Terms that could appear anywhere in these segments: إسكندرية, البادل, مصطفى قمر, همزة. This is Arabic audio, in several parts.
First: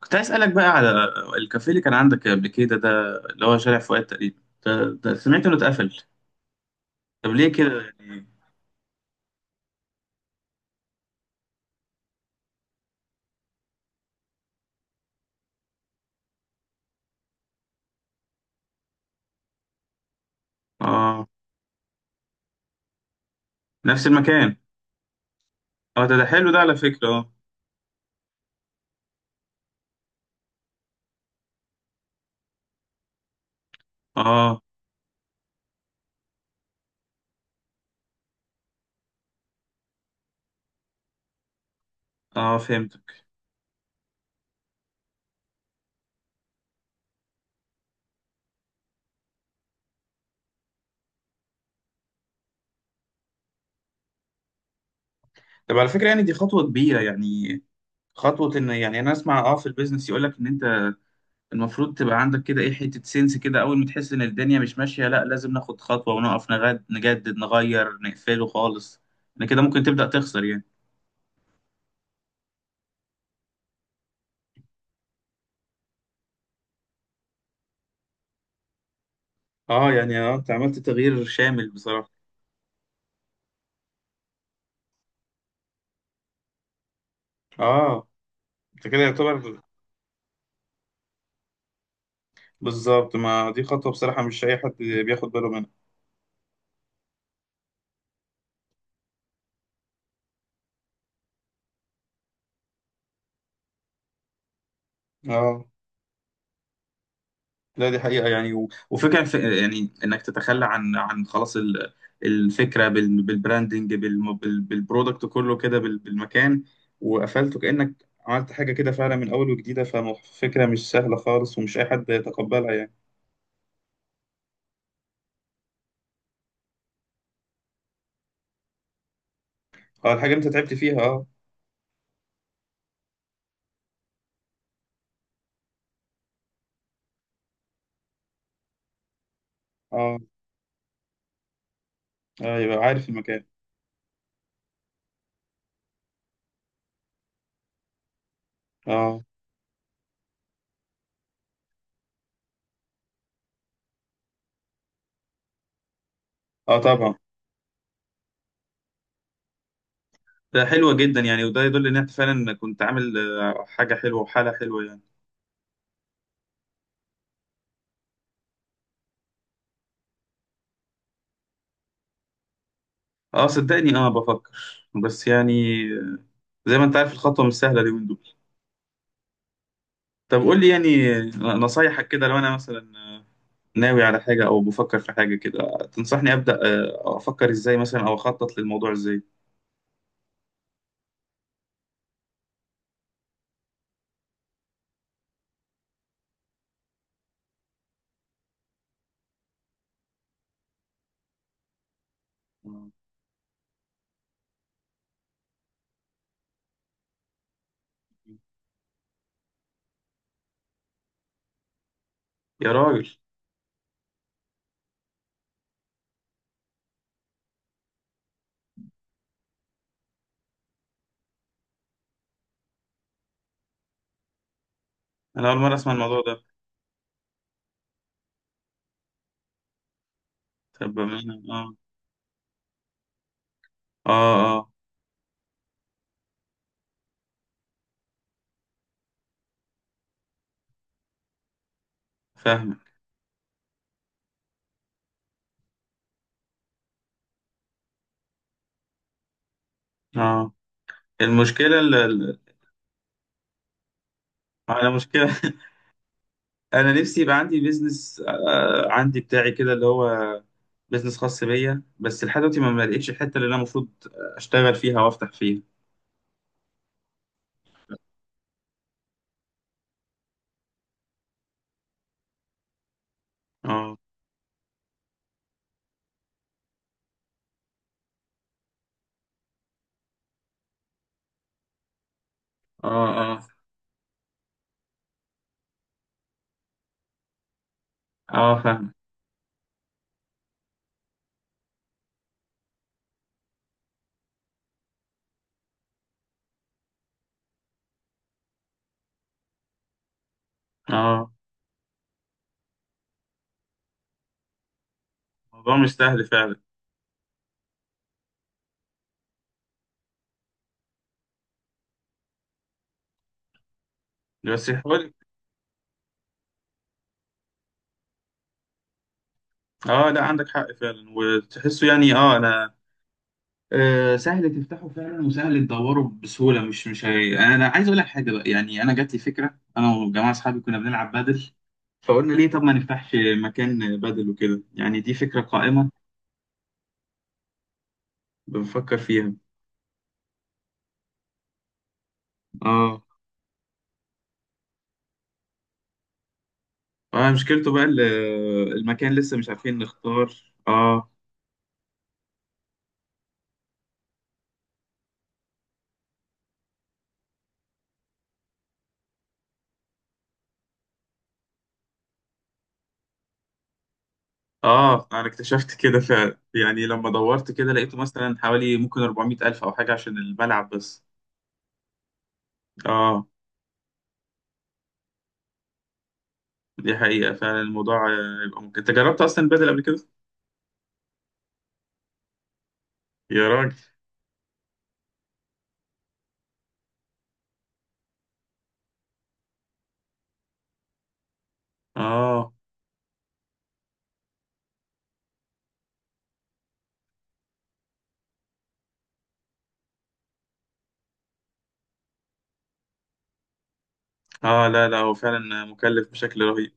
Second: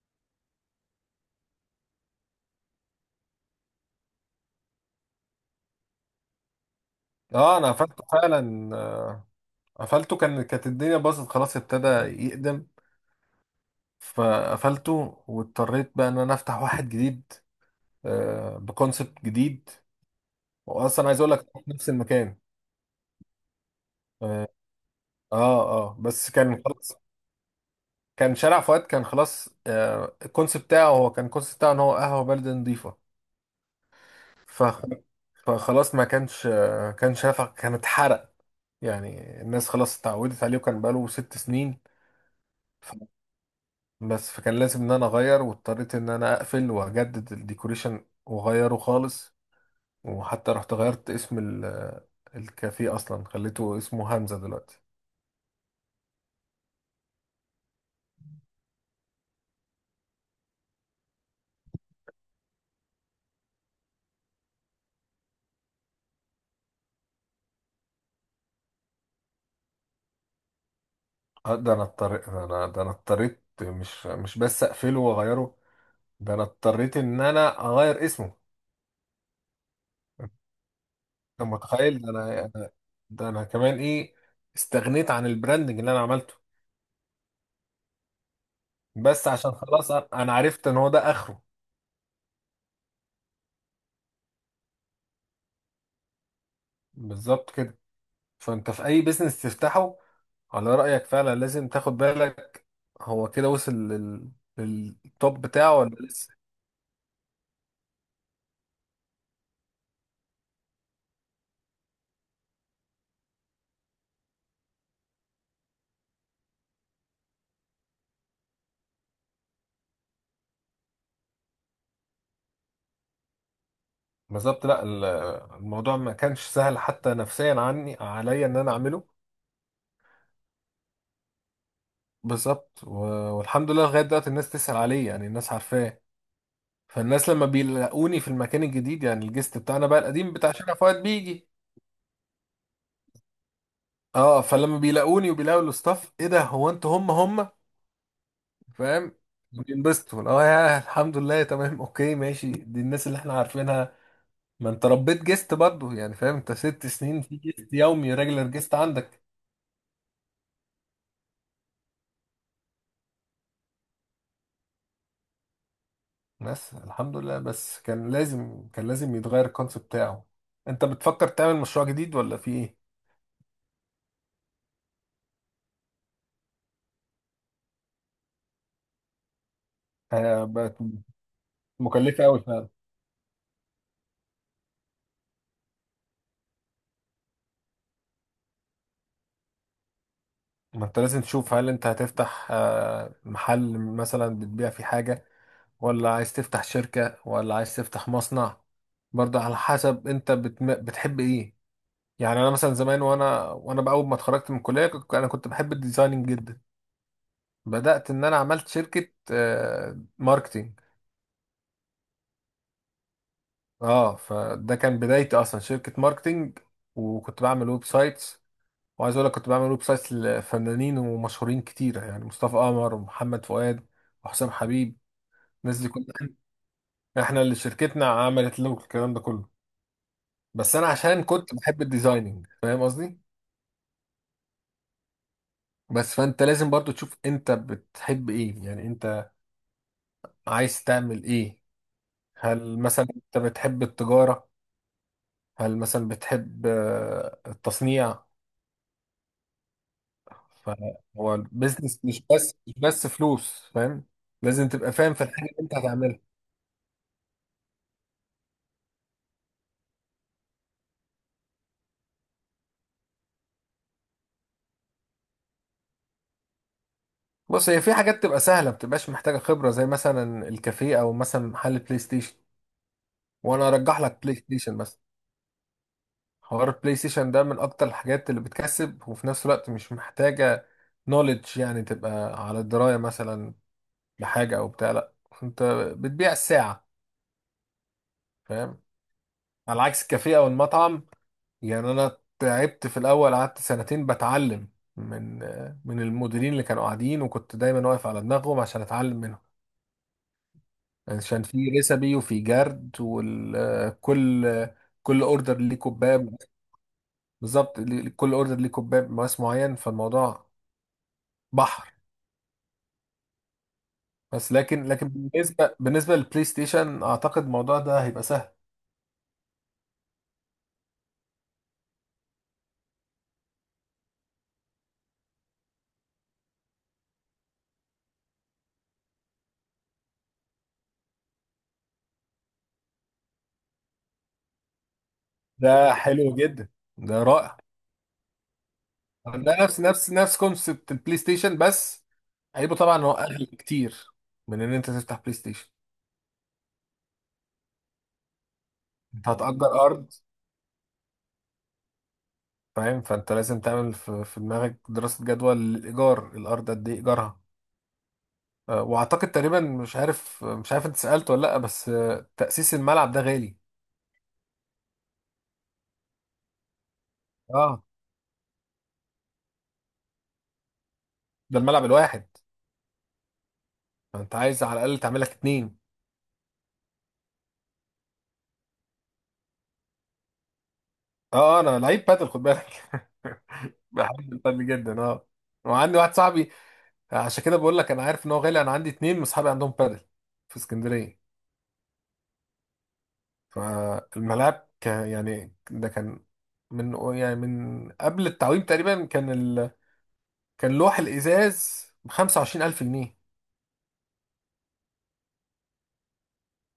كنت عايز اسالك بقى على الكافيه اللي كان عندك قبل كده، ده اللي هو شارع فؤاد تقريبا. ده سمعت انه اتقفل. طب ليه اه انا كده قفلته يعني؟ فعلا. آه، قفلته كانت الدنيا باظت خلاص، ابتدى يقدم، فقفلته واضطريت بقى ان انا افتح واحد جديد، بكونسبت جديد، واصلا عايز اه، اقول لك في نفس المكان. نفس اه. المكان. اه. آه، اه، ده بس حلو ده كان على خلاص. فكره، اه. كان شارع فؤاد كان خلاص، الكونسبت بتاعه هو كان الكونسبت بتاعه ان هو قهوه بلد نظيفه. اه، فخ- فخلاص ما كانش، كان اتحرق، يعني الناس خلاص اتعودت عليه وكان بقاله ست سنين. اه، فهمتك. بس فكان لازم ان انا اغير، واضطريت ان انا اقفل واجدد الديكوريشن واغيره خالص، وحتى رحت غيرت اسم الكافيه، اصلا خليته اسمه همزة دلوقتي. طب على فكره، يعني دي خطوه كبيره يعني، خطوه ان يعني انا اسمع في البيزنس يقول لك ان انت المفروض تبقى عندك كده ايه حته سنس، كده اول ما تحس ان الدنيا مش ماشيه، لا لازم ناخد خطوه ونقف، نغد، نجدد، نغير، نقفله خالص، ان كده ممكن تبدا تخسر يعني. ده انا اضطريت، مش بس اقفله واغيره، ده انا اضطريت ان انا اغير اسمه. اه، يعني انت انت عملت تغيير شامل متخيل؟ بصراحه. ده انا كمان ايه، استغنيت عن البراندنج اللي انا عملته. اه، انت كده بس عشان يعتبر. خلاص انا عرفت ان هو ده اخره. بالظبط، ما دي خطوة بصراحة مش أي حد بياخد باله منها. بالظبط كده. فانت في اي بيزنس تفتحه على رأيك فعلا لازم تاخد بالك. هو كده وصل للتوب اه، بتاعه ولا لسه؟ لا دي حقيقة يعني، و... وفكرة، يعني إنك تتخلى عن خلاص الفكرة بالبراندنج بالبرودكت كله كده بالمكان، وقفلته كأنك عملت حاجة كده فعلا من أول وجديدة، ففكرة مش سهلة خالص، ومش أي حد يتقبلها يعني. بالظبط. لا، الموضوع ما كانش سهل حتى نفسيا، عني، عليا ان انا اعمله. اه، الحاجة أنت تعبت فيها، اه. بالظبط. والحمد لله لغاية دلوقتي الناس تسأل عليه، يعني الناس عارفاه، فالناس لما بيلاقوني في المكان الجديد، يعني الجست بتاعنا بقى اه، القديم بتاع شارع فؤاد بيجي. يبقى عارف المكان. اه. فلما بيلاقوني وبيلاقوا الاستاف، ايه ده؟ هو انتوا هم هم؟ فاهم؟ اه، بينبسطوا. اه، يا الحمد لله، تمام، اوكي، ماشي، دي الناس اللي احنا عارفينها. ما انت ربيت جيست برضه، يعني فاهم، انت اه، ست طبعا. سنين في جيست يومي، ريجلر جيست عندك. ده حلوة جدا يعني، وده يدل ان انت فعلا كنت عامل حاجة حلوة وحالة حلوة يعني. بس الحمد لله. بس كان لازم يتغير الكونسيبت بتاعه. انت بتفكر تعمل مشروع جديد ولا في ايه؟ اه، صدقني، بفكر، بس يعني، آه، زي ما انت عارف الخطوة مش سهلة اليومين دول. طب قول لي بقت يعني نصايحك مكلفة كده، لو قوي انا فعلا. مثلا ناوي على حاجة او بفكر في حاجة كده، تنصحني ابدأ افكر ازاي مثلا، او اخطط للموضوع ازاي؟ ما انت لازم تشوف، هل انت هتفتح محل مثلا بتبيع فيه حاجة، ولا عايز تفتح شركة، ولا عايز تفتح مصنع؟ برضه على حسب انت بتحب ايه. يعني انا مثلا آه، زمان، وانا بأول ما اتخرجت من الكلية انا كنت بحب الديزايننج جدا. بدأت ان انا عملت شركة ماركتينج. يا راجل، اه، فده كان بدايتي اصلا، شركة ماركتينج، وكنت بعمل ويب سايتس. وعايز اقول لك كنت بعمل ويب سايتس لفنانين ومشهورين كتيرة، يعني مصطفى قمر، ومحمد فؤاد، وحسام حبيب. انا اول مرة الناس دي اسمع كلها الموضوع ده. احنا اللي شركتنا عملت له الكلام ده كله، بس انا طب عشان بأمانة، كنت اه، بحب الديزايننج، فاهم قصدي؟ اه، اه، بس فانت لازم برضو تشوف انت بتحب ايه، يعني انت عايز تعمل ايه. هل فاهمك. مثلا انت بتحب التجارة؟ هل مثلا بتحب التصنيع؟ اه، فهو المشكلة البيزنس مش بس مش بس فلوس، فاهم؟ لازم على تبقى فاهم في مشكلة الحاجة اللي انت هتعملها. انا نفسي يبقى عندي بيزنس، عندي بتاعي كده اللي هو بيزنس خاص بيا، بس لحد دلوقتي ما لقيتش الحته اللي انا المفروض اشتغل فيها وافتح فيها. بص، هي في حاجات تبقى سهلة، ما بتبقاش محتاجة خبرة، زي مثلا الكافيه، او مثلا محل بلاي ستيشن. وانا اه، ارجح لك بلاي ستيشن مثلا. حوار البلاي ستيشن ده من اكتر الحاجات اللي بتكسب، وفي نفس الوقت مش محتاجة نوليدج، يعني تبقى على دراية اه، اه، مثلا بحاجة او بتاع، لا، انت بتبيع الساعة، اه، فاهم؟ فاهم. على عكس الكافيه او المطعم. يعني انا تعبت في الاول، قعدت سنتين بتعلم من من المديرين اللي كانوا قاعدين، وكنت دايما واقف على دماغهم عشان اتعلم منهم، اه، عشان في ريسبي، وفي جرد، وكل اوردر الموضوع ليه مش سهل كوباب. فعلا. بالظبط. كل اوردر ليه كوباب مقاس معين، فالموضوع بحر. بس بس لكن يحاول. بالنسبه للبلاي ستيشن، اعتقد الموضوع ده هيبقى سهل. اه، لا عندك حق فعلا وتحسه، يعني اه انا سهل تفتحه فعلا، وسهل تدوره بسهوله، مش انا عايز اقول لك حاجه بقى، يعني انا جات لي فكره انا وجماعه اصحابي كنا بنلعب بادل. فقلنا ليه؟ طب ما نفتحش مكان بادل وكده، يعني دي فكره ده قائمه حلو جدا. ده رائع. بنفكر فيها. ده نفس كونسبت البلاي ستيشن، بس عيبه طبعا اه، إن هو اغلى كتير من ان انت تفتح بلاي ستيشن. اه، مشكلته بقى المكان، انت لسه مش عارفين هتأجر ارض، نختار، اه. فاهم؟ فانت لازم تعمل في دماغك دراسة جدوى، الايجار، الارض قد ايه ايجارها. واعتقد تقريبا، مش عارف انت سألت ولا لا، بس تأسيس الملعب ده غالي. اه، انا اكتشفت كده فعلا، يعني لما دورت كده اه. لقيته مثلا حوالي ممكن 400 الف او حاجه عشان الملعب بس. ده الملعب الواحد، اه، فانت عايز على الاقل تعمل لك اتنين. دي حقيقه فعلا الموضوع، يبقى ممكن انت جربت اصلا البدل قبل كده؟ اه. انا لعيب بادل، خد بالك. يا راجل، بحب البادل جدا، اه. وعندي واحد صاحبي، عشان كده بقول لك انا عارف ان هو غالي. انا عندي اتنين من اصحابي عندهم بادل في اسكندريه، اه، فالملاعب كان، يعني ده كان من، يعني من قبل التعويم تقريبا، كان كان لوح الازاز ب 25,000 جنيه، اه، لا لا هو فعلا مكلف بشكل رهيب.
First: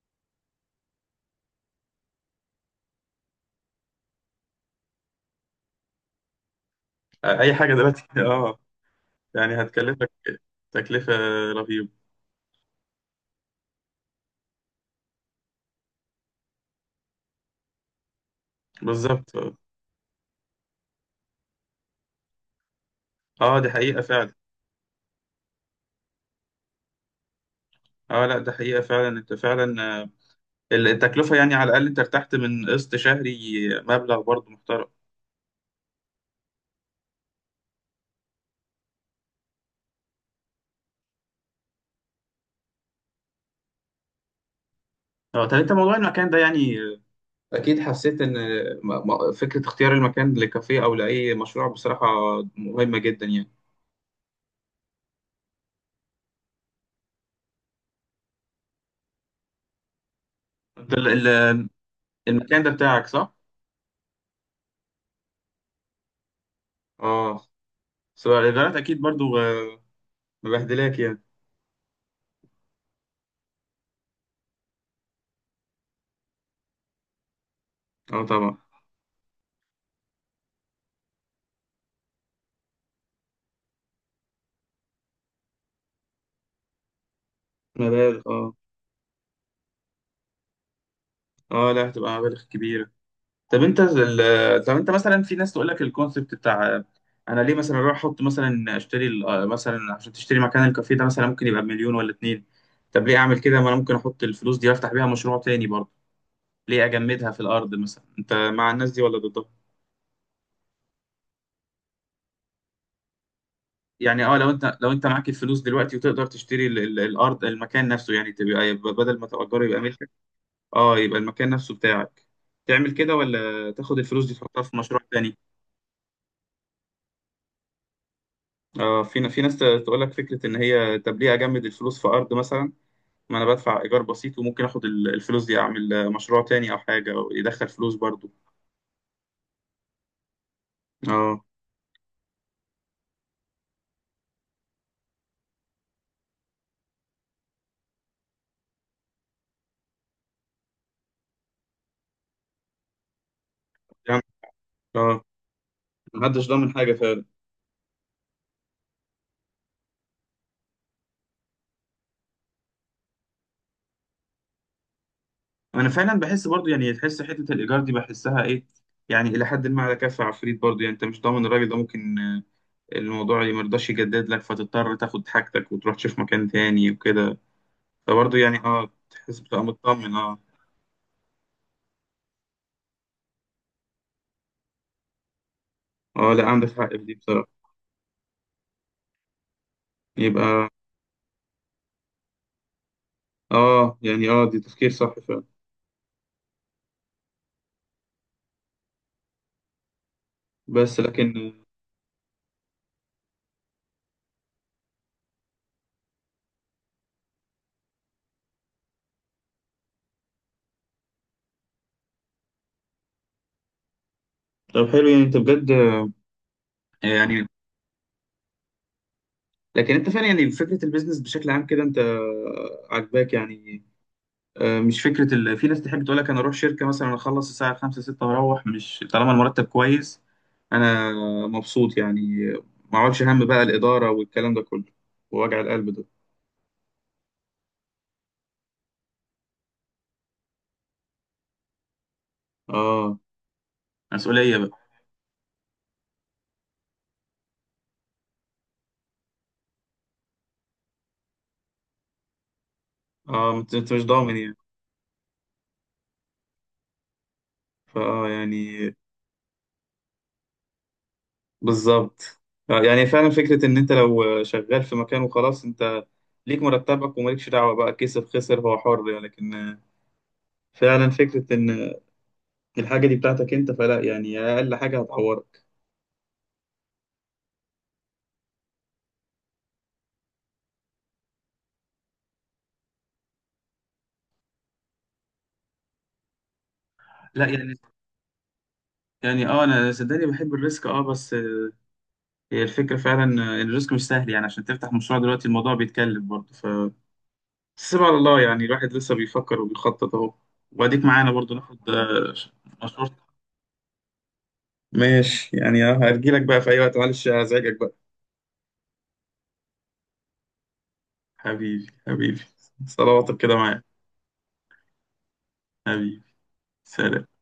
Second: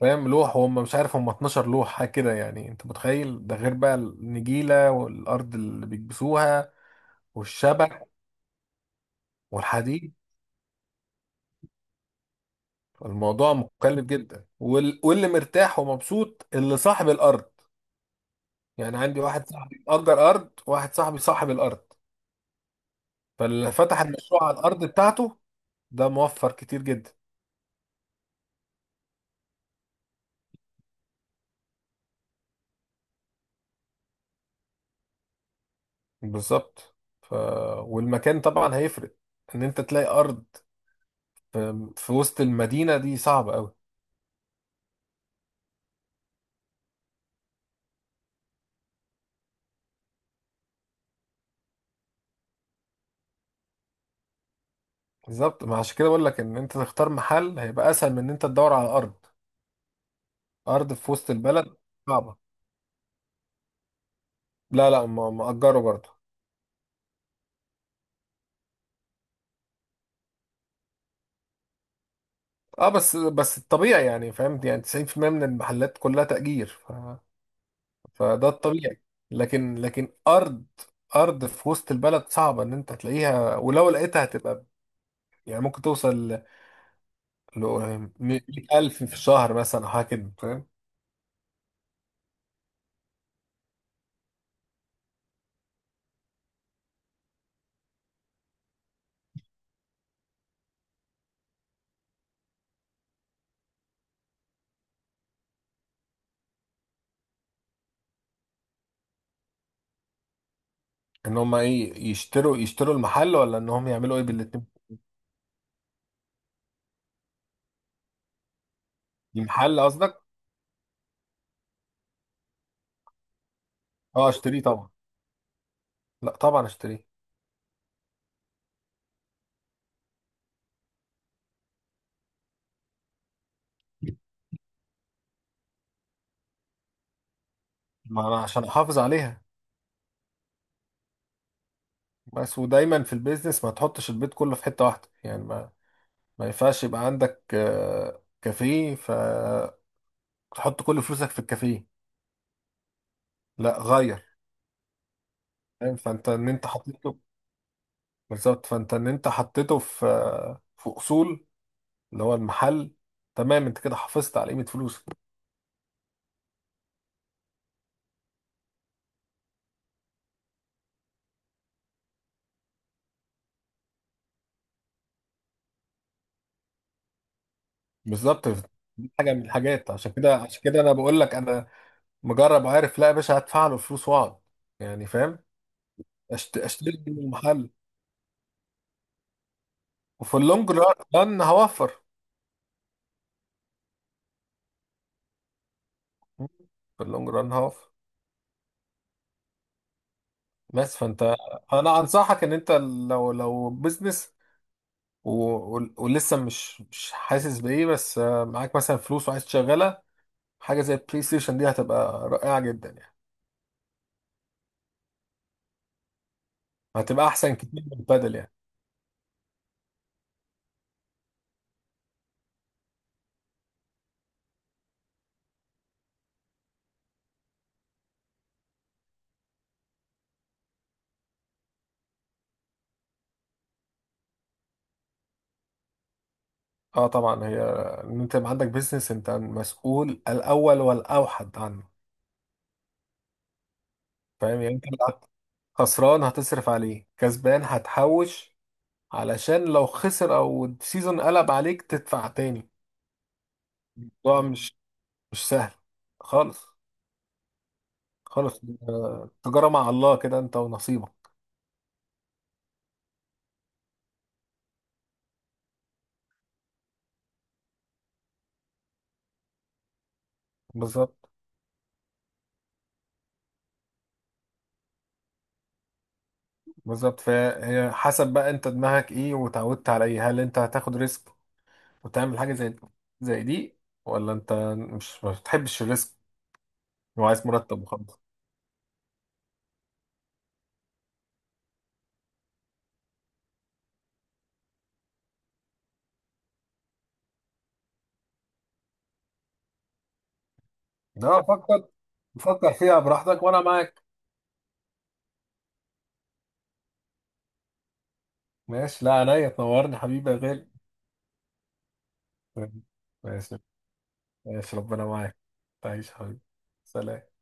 فاهم؟ لوح. وهم مش عارف هم 12 لوح حاجه كده، يعني انت متخيل؟ ده غير بقى النجيله، والارض اللي بيكبسوها، اي حاجه دلوقتي والشبك، اه. يعني هتكلفك والحديد. تكلفه رهيبه. الموضوع مكلف جدا، واللي مرتاح ومبسوط اللي صاحب الارض. يعني عندي بالظبط، واحد اه. صاحبي اجر ارض، واحد صاحبي صاحب الارض، دي فاللي حقيقه فتح فعلا. المشروع على الارض بتاعته ده موفر كتير جدا. اه، لا ده حقيقه فعلا انت فعلا، التكلفة يعني، على الأقل أنت ارتحت من قسط شهري مبلغ برضه محترم. بالظبط. ف... والمكان طبعا هيفرق. ان انت تلاقي ارض في وسط المدينه دي صعبه قوي. اه، طب أنت موضوع المكان ده يعني، أكيد حسيت إن فكرة اختيار المكان لكافيه أو لأي مشروع بصراحة مهمة جدا يعني. بالظبط، ما عشان كده بقول لك ان انت تختار محل هيبقى اسهل من ان انت تدور على ارض. أنت ارض في وسط البلد صعبه. المكان ده بتاعك، صح؟ لا لا، مأجره برضه. اه، سواء الإيجارات أكيد برضه مبهدلاك يعني. اه. بس الطبيعي، يعني فهمت، يعني 90% من المحلات كلها تأجير. ف اه، فده طبعا، الطبيعي. لكن ارض في وسط البلد صعبه ان انت تلاقيها، ولو لقيتها هتبقى، يعني ممكن توصل ل مبالغ، اه. 100,000 في الشهر مثلا، او حاجه كده، فاهم؟ اه، لا هتبقى مبالغ كبيرة. طب انت مثلا، في ناس تقول لك الكونسيبت بتاع، انا ليه مثلا اروح احط مثلا اشتري مثلا عشان تشتري مكان الكافيه ده مثلا ممكن يبقى بمليون ولا اتنين. طب ليه اعمل كده؟ ما انا ممكن احط الفلوس دي وافتح بيها مشروع تاني برضه، ليه اجمدها في الارض مثلا؟ انت مع الناس دي ولا ضدها؟ ان هم ايه، يشتروا المحل، ولا ان هم يعملوا ايه يعني اه، لو بالاتنين؟ انت لو انت معاك الفلوس دلوقتي وتقدر تشتري الارض، المكان نفسه، يعني يبقى بدل ما تأجره يبقى المحل ملكك. قصدك؟ اه، يبقى المكان نفسه بتاعك. تعمل كده ولا تاخد الفلوس اه دي اشتريه تحطها في طبعا. مشروع تاني؟ لا طبعا اشتريه. اه، في ناس تقول لك فكره، ان هي طب ليه اجمد الفلوس في ارض مثلا؟ ما انا بدفع ايجار بسيط وممكن اخد الفلوس دي اعمل مشروع تاني او حاجه، او يدخل فلوس ما برضو. انا عشان احافظ عليها. اه، بس ودايما في البيزنس ما تحطش البيت كله في حته واحده، يعني ما ينفعش يبقى عندك كافيه فتحط كل فلوسك في الكافيه، لا يعني- غير. اه، فاهم؟ فانت محدش ان انت ضامن حاجه حطيته، فعلا. بالظبط، فانت ان انت حطيته في اصول، اللي هو المحل، تمام، انت كده حافظت على قيمه فلوسك. انا فعلا بحس برضو يعني، تحس حته الايجار دي، بحسها ايه يعني، الى حد ما على كف عفريت برضو يعني، انت مش ضامن الراجل ده ممكن، الموضوع اللي مرضاش يجدد لك فتضطر تاخد حاجتك وتروح تشوف مكان تاني وكده. فبرضو بالظبط. يعني، اه دي حاجه تحس من بتبقى الحاجات، عشان مطمن، كده اه. عشان كده انا بقول لك، انا مجرب وعارف، لا يا باشا هدفع له فلوس واقعد، يعني فاهم؟ اه، لا عندك حق في اشتري دي من بصراحه. المحل، وفي يبقى اللونج ران هوفر اه، يعني اه دي تفكير صح فعلا، في اللونج ران هوفر. بس بس فانت، لكن. انا انصحك ان انت، لو بزنس، و... ولسه مش حاسس بايه، بس معاك مثلا فلوس وعايز تشغلها، حاجه زي البلاي ستيشن دي هتبقى رائعه جدا يعني، طب حلو، يعني انت بجد هتبقى يعني، احسن كتير من البادل يعني. لكن انت فعلا يعني فكره البيزنس بشكل عام كده، انت عاجباك يعني؟ مش فكره في ناس تحب تقول لك، انا اروح شركه مثلا اخلص الساعه 5 6 واروح، مش طالما المرتب كويس انا مبسوط يعني، ما اقعدش هم بقى الاداره والكلام ده كله، ووجع القلب ده. اه طبعا. هي ان انت يبقى عندك بيزنس، انت مسؤول الاول والاوحد عنه، اه، مسؤوليه فاهم يعني؟ بقى. انت لو خسران هتصرف عليه، كسبان هتحوش، علشان لو خسر او السيزون قلب عليك تدفع تاني. اه، أنت مش ضامن الموضوع يعني. مش سهل خالص. فاه خالص. يعني. تجارة مع الله كده، انت ونصيبك. بالظبط. يعني فعلا فكرة إن أنت لو شغال في مكان وخلاص، أنت ليك مرتبك ومالكش دعوة بقى، كسب خسر هو حر يعني، لكن فعلا بالظبط. فكرة إن الحاجة دي بتاعتك أنت، فلا يعني أقل حاجة هتعورك. بالظبط، فهي حسب بقى انت دماغك ايه، وتعودت على ايه. هل انت هتاخد ريسك وتعمل حاجة زي دي، ولا انت مش ما بتحبش الريسك، لا وعايز يعني مرتب وخلاص؟ يعني أه أنا صدقني بحب الريسك، أه بس هي الفكرة فعلا، الريسك مش سهل يعني، عشان تفتح مشروع دلوقتي الموضوع بيتكلف برضه، ف سيب على الله يعني، الواحد لسه بيفكر وبيخطط أهو، وأديك معانا لا، برضه ناخد فكر، فكر فيها مشورتك. براحتك، وانا معاك. ماشي يعني، أه هرجيلك بقى في أي وقت، معلش هزعجك بقى. ماشي. لا، عينيا، تنورني حبيبي يا غالي. حبيبي، حبيبي. طيب. صلواتك كده ماشي، معايا. ماشي، ربنا معاك. تعيش حبيبي، حبيبي. سلام. سلام.